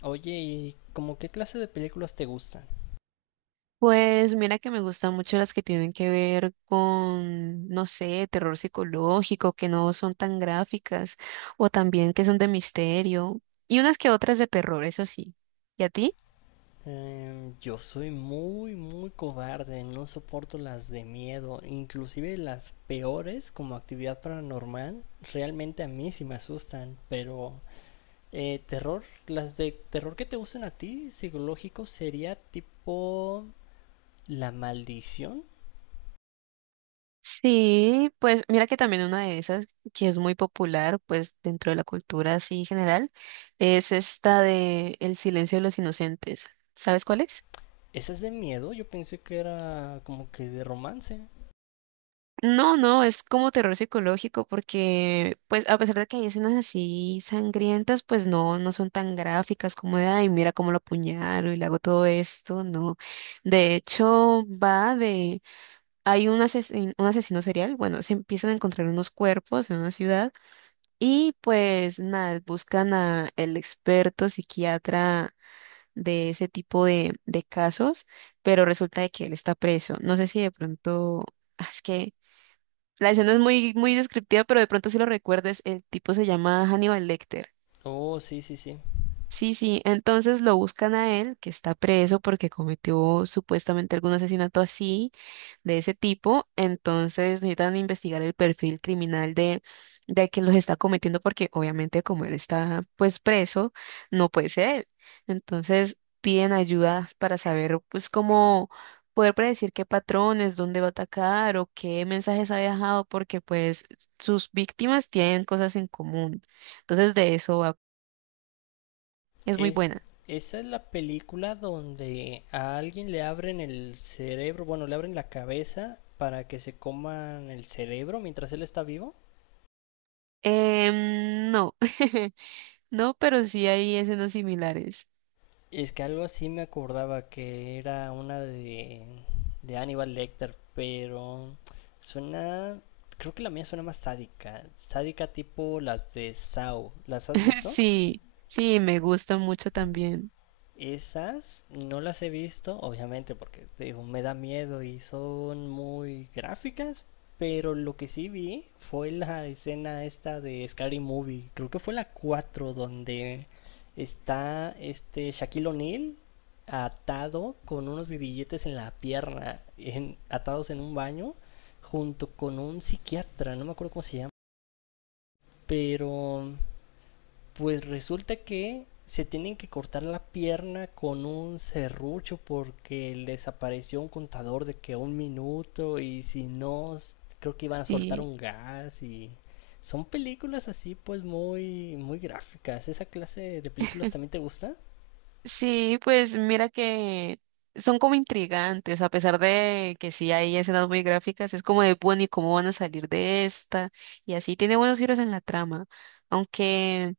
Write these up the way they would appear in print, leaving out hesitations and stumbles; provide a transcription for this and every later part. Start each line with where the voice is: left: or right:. left: Oye, ¿y como qué clase de películas te gustan?
right: Pues mira que me gustan mucho las que tienen que ver con, no sé, terror psicológico, que no son tan gráficas, o también que son de misterio, y unas que otras de terror, eso sí. ¿Y a ti?
left: Yo soy muy, muy cobarde, no soporto las de miedo, inclusive las peores como Actividad Paranormal, realmente a mí sí me asustan, pero terror, las de terror que te gustan a ti, psicológico, sería tipo La Maldición.
right: Sí, pues mira que también una de esas que es muy popular, pues dentro de la cultura así general, es esta de El silencio de los inocentes. ¿Sabes cuál es?
left: ¿Esa es de miedo? Yo pensé que era como que de romance.
right: No, no, es como terror psicológico porque, pues, a pesar de que hay escenas así sangrientas, pues no, no son tan gráficas como de, ay, mira cómo lo apuñalo y le hago todo esto, no. De hecho, va de, hay un un asesino serial, bueno, se empiezan a encontrar unos cuerpos en una ciudad y pues nada, buscan a el experto psiquiatra de ese tipo de casos, pero resulta de que él está preso. No sé si de pronto, ah, es que... La escena es muy, muy descriptiva, pero de pronto si lo recuerdes, el tipo se llama Hannibal Lecter.
left: Oh, sí, sí, sí.
right: Sí, sí, entonces lo buscan a él, que está preso porque cometió supuestamente algún asesinato así, de ese tipo, entonces necesitan investigar el perfil criminal de quien los está cometiendo porque obviamente como él está pues preso, no puede ser él. Entonces piden ayuda para saber pues cómo poder predecir qué patrones, dónde va a atacar o qué mensajes ha dejado porque pues sus víctimas tienen cosas en común. Entonces de eso va. Es muy
left: Es,
right: buena.
left: esa es la película donde a alguien le abren el cerebro, bueno, le abren la cabeza para que se coman el cerebro mientras él está vivo.
right: No, no, pero sí hay escenas similares.
left: Es que algo así me acordaba que era una de Hannibal Lecter, pero suena, creo que la mía suena más sádica, sádica tipo las de Saw. ¿Las has visto?
right: Sí, sí, me gusta mucho también.
left: Esas no las he visto, obviamente, porque te digo, me da miedo y son muy gráficas, pero lo que sí vi fue la escena esta de Scary Movie, creo que fue la 4 donde está este Shaquille O'Neal atado con unos grilletes en la pierna, atados en un baño, junto con un psiquiatra, no me acuerdo cómo se llama, pero pues resulta que se tienen que cortar la pierna con un serrucho porque les apareció un contador de que 1 minuto y si no, creo que iban a soltar
right: Sí,
left: un gas y son películas así pues muy muy gráficas. ¿Esa clase de películas también te gusta?
right: sí, pues mira que son como intrigantes, a pesar de que sí hay escenas muy gráficas, es como de, bueno, ¿y cómo van a salir de esta? Y así tiene buenos giros en la trama, aunque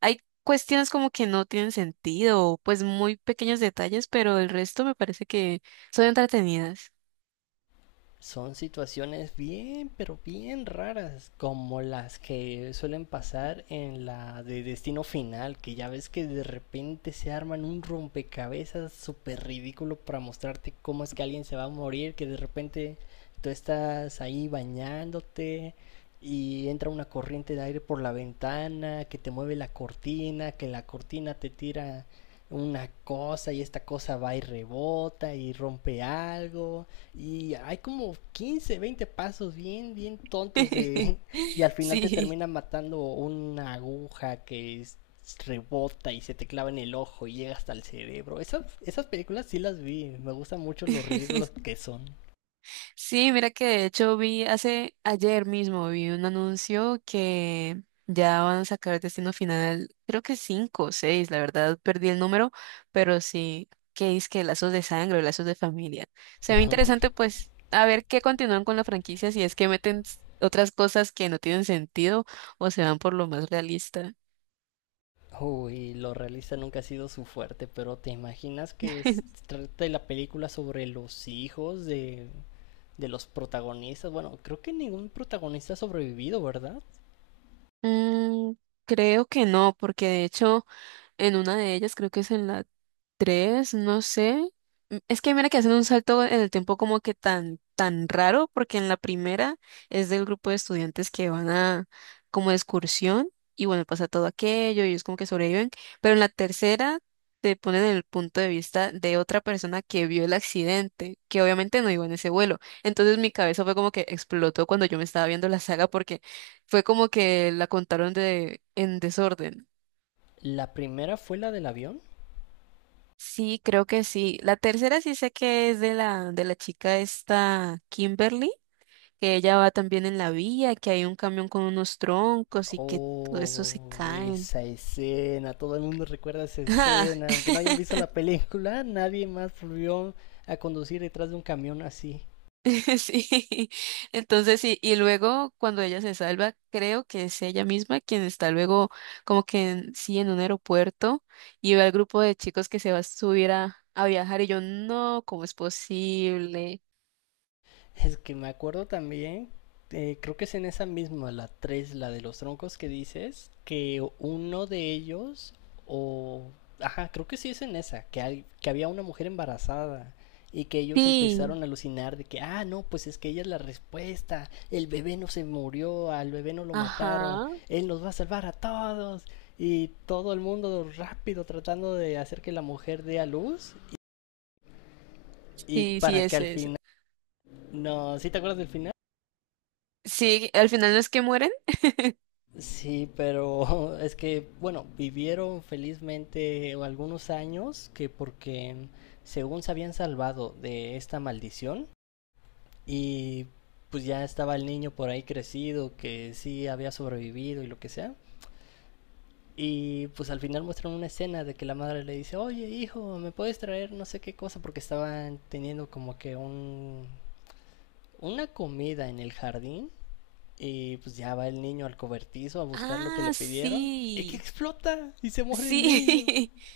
right: hay cuestiones como que no tienen sentido, pues muy pequeños detalles, pero el resto me parece que son entretenidas.
left: Son situaciones bien, pero bien raras, como las que suelen pasar en la de Destino Final, que ya ves que de repente se arman un rompecabezas súper ridículo para mostrarte cómo es que alguien se va a morir, que de repente tú estás ahí bañándote y entra una corriente de aire por la ventana, que te mueve la cortina, que la cortina te tira una cosa y esta cosa va y rebota y rompe algo y hay como 15 20 pasos bien, bien tontos. Y al final te
right: Sí.
left: termina matando una aguja rebota y se te clava en el ojo y llega hasta el cerebro. Esas películas sí las vi. Me gustan mucho los ridículos que son.
right: Sí, mira que de hecho vi hace ayer mismo vi un anuncio que ya van a sacar Destino Final, creo que cinco o seis, la verdad perdí el número, pero sí, que es que lazos de sangre lazos de familia. Se ve interesante pues a ver qué continúan con la franquicia, si es que meten otras cosas que no tienen sentido o se van por lo más realista.
left: Uy, lo realista nunca ha sido su fuerte, pero ¿te imaginas que trata la película sobre los hijos de los protagonistas? Bueno, creo que ningún protagonista ha sobrevivido, ¿verdad?
right: Mm, creo que no, porque de hecho en una de ellas, creo que es en la 3 no sé. Es que mira que hacen un salto en el tiempo como que tan, tan raro, porque en la primera es del grupo de estudiantes que van a como de excursión y bueno, pasa todo aquello y ellos como que sobreviven, pero en la tercera te ponen en el punto de vista de otra persona que vio el accidente, que obviamente no iba en ese vuelo. Entonces mi cabeza fue como que explotó cuando yo me estaba viendo la saga porque fue como que la contaron de en desorden.
left: La primera fue la del avión.
right: Sí, creo que sí. La tercera sí sé que es de la chica esta Kimberly, que ella va también en la vía, que hay un camión con unos troncos y que todo eso se
left: Oh,
right: caen.
left: esa escena, todo el mundo recuerda esa
right: Ah,
left: escena, aunque no hayan visto la película, nadie más volvió a conducir detrás de un camión así.
right: sí. Entonces sí, y luego cuando ella se salva, creo que es ella misma quien está luego como que sí en un aeropuerto y ve al grupo de chicos que se va a subir a viajar y yo, no, ¿cómo es posible?
left: Es que me acuerdo también, creo que es en esa misma, la 3 la de los troncos que dices, que uno de ellos, o... Ajá, creo que sí es en esa, que había una mujer embarazada y que ellos
right: Sí,
left: empezaron a alucinar de que, ah, no, pues es que ella es la respuesta, el bebé no se murió, al bebé no lo mataron,
right: ajá.
left: él nos va a salvar a todos y todo el mundo rápido tratando de hacer que la mujer dé a luz y
right: Sí, sí,
left: para que
right: es
left: al
right: esa.
left: final. No, ¿sí te acuerdas del final?
right: Sí, al final no es que mueren.
left: Sí, pero es que, bueno, vivieron felizmente algunos años que porque según se habían salvado de esta maldición y pues ya estaba el niño por ahí crecido que sí había sobrevivido y lo que sea. Y pues al final muestran una escena de que la madre le dice, oye hijo, ¿me puedes traer no sé qué cosa? Porque estaban teniendo como que una comida en el jardín. Y pues ya va el niño al cobertizo a buscar lo que le
right: Ah,
left: pidieron. Y que
right: sí.
left: explota y se muere el niño.
right: Sí.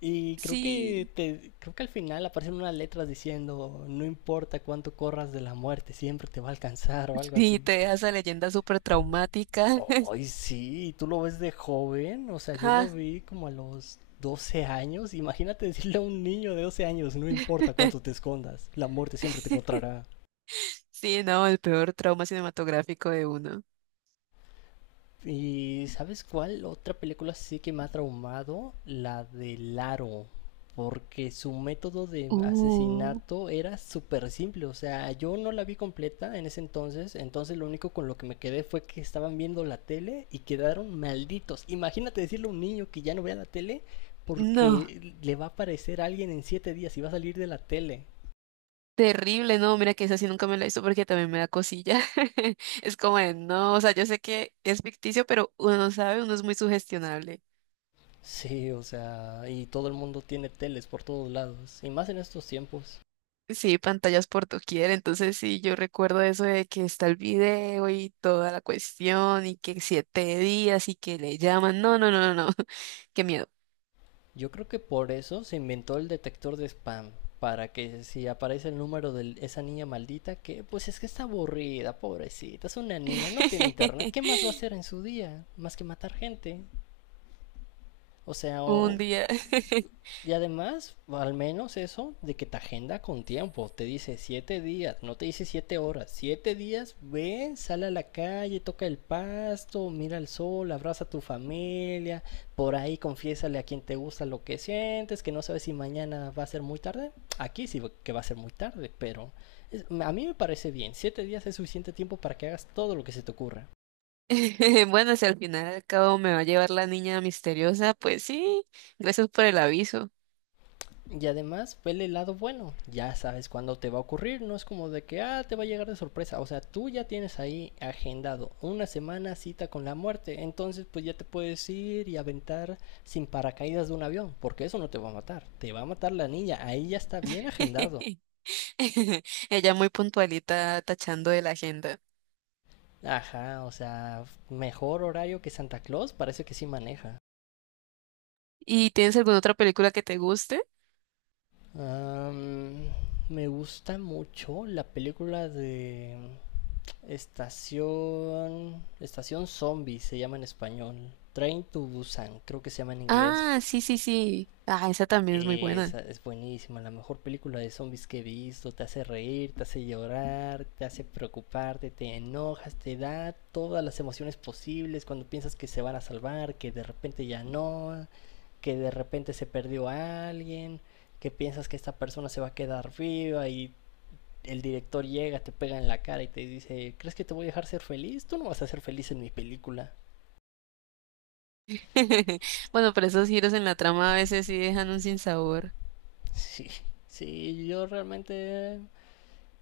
left: Y
right: Sí.
left: creo que al final aparecen unas letras diciendo no importa cuánto corras de la muerte, siempre te va a alcanzar o algo
right: Sí,
left: así.
right: te deja esa leyenda súper traumática.
left: Ay, sí, tú lo ves de joven, o sea, yo lo
right: Ah,
left: vi como a los 12 años. Imagínate decirle a un niño de 12 años, no importa cuánto te escondas, la muerte siempre te encontrará.
right: sí, no, el peor trauma cinematográfico de uno.
left: ¿Y sabes cuál otra película sí que me ha traumado? La de Laro. Porque su método de
right: Uh,
left: asesinato era súper simple. O sea, yo no la vi completa en ese entonces. Entonces lo único con lo que me quedé fue que estaban viendo la tele y quedaron malditos. Imagínate decirle a un niño que ya no vea la tele
right: no.
left: porque le va a aparecer alguien en 7 días y va a salir de la tele.
right: Terrible, no, mira que esa sí nunca me la hizo porque también me da cosilla. Es como de, no, o sea, yo sé que es ficticio, pero uno no sabe, uno es muy sugestionable.
left: Sí, o sea, y todo el mundo tiene teles por todos lados. Y más en estos tiempos.
right: Sí, pantallas por doquier, entonces sí, yo recuerdo eso de que está el video y toda la cuestión y que 7 días y que le llaman. No, no, no, no, no, qué miedo.
left: Yo creo que por eso se inventó el detector de spam. Para que si aparece el número de esa niña maldita, que pues es que está aburrida, pobrecita, es una niña, no tiene internet, ¿qué más va a hacer en su día? Más que matar gente. O sea,
right: Un
left: o-
right: día.
left: y además, al menos eso de que te agenda con tiempo. Te dice 7 días, no te dice 7 horas. Siete días, ven, sale a la calle, toca el pasto, mira el sol, abraza a tu familia. Por ahí confiésale a quien te gusta lo que sientes, que no sabes si mañana va a ser muy tarde. Aquí sí que va a ser muy tarde, pero a mí me parece bien. 7 días es suficiente tiempo para que hagas todo lo que se te ocurra.
right: Bueno, si al final al cabo me va a llevar la niña misteriosa, pues sí, gracias por el aviso.
left: Y además, vele el lado bueno. Ya sabes cuándo te va a ocurrir. No es como de que, ah, te va a llegar de sorpresa. O sea, tú ya tienes ahí agendado una semana cita con la muerte. Entonces, pues ya te puedes ir y aventar sin paracaídas de un avión. Porque eso no te va a matar. Te va a matar la niña. Ahí ya está bien agendado.
right: Ella muy puntualita tachando de la agenda.
left: Ajá, o sea, mejor horario que Santa Claus. Parece que sí maneja.
right: ¿Y tienes alguna otra película que te guste?
left: Am, me gusta mucho la película de Estación. Estación Zombie se llama en español. Train to Busan, creo que se llama en inglés.
right: Ah, sí, sí, sí. Ah, esa también es muy buena.
left: Esa es buenísima, la mejor película de zombies que he visto. Te hace reír, te hace llorar, te hace preocuparte, te enojas, te da todas las emociones posibles cuando piensas que se van a salvar, que de repente ya no, que de repente se perdió a alguien, que piensas que esta persona se va a quedar viva y el director llega, te pega en la cara y te dice, ¿crees que te voy a dejar ser feliz? Tú no vas a ser feliz en mi película.
right: Bueno, pero esos giros en la trama a veces sí dejan un sinsabor.
left: Sí, sí, yo realmente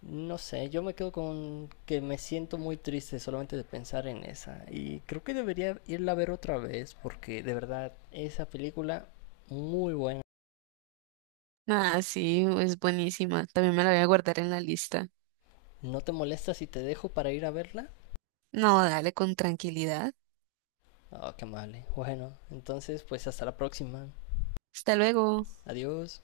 left: no sé, yo me quedo con que me siento muy triste solamente de pensar en esa. Y creo que debería irla a ver otra vez porque de verdad esa película muy buena.
right: Ah, sí, es buenísima. También me la voy a guardar en la lista.
left: ¿No te molesta si te dejo para ir a verla?
right: No, dale con tranquilidad.
left: Oh, qué mal. ¿Eh? Bueno, entonces pues hasta la próxima.
right: Hasta luego.
left: Adiós.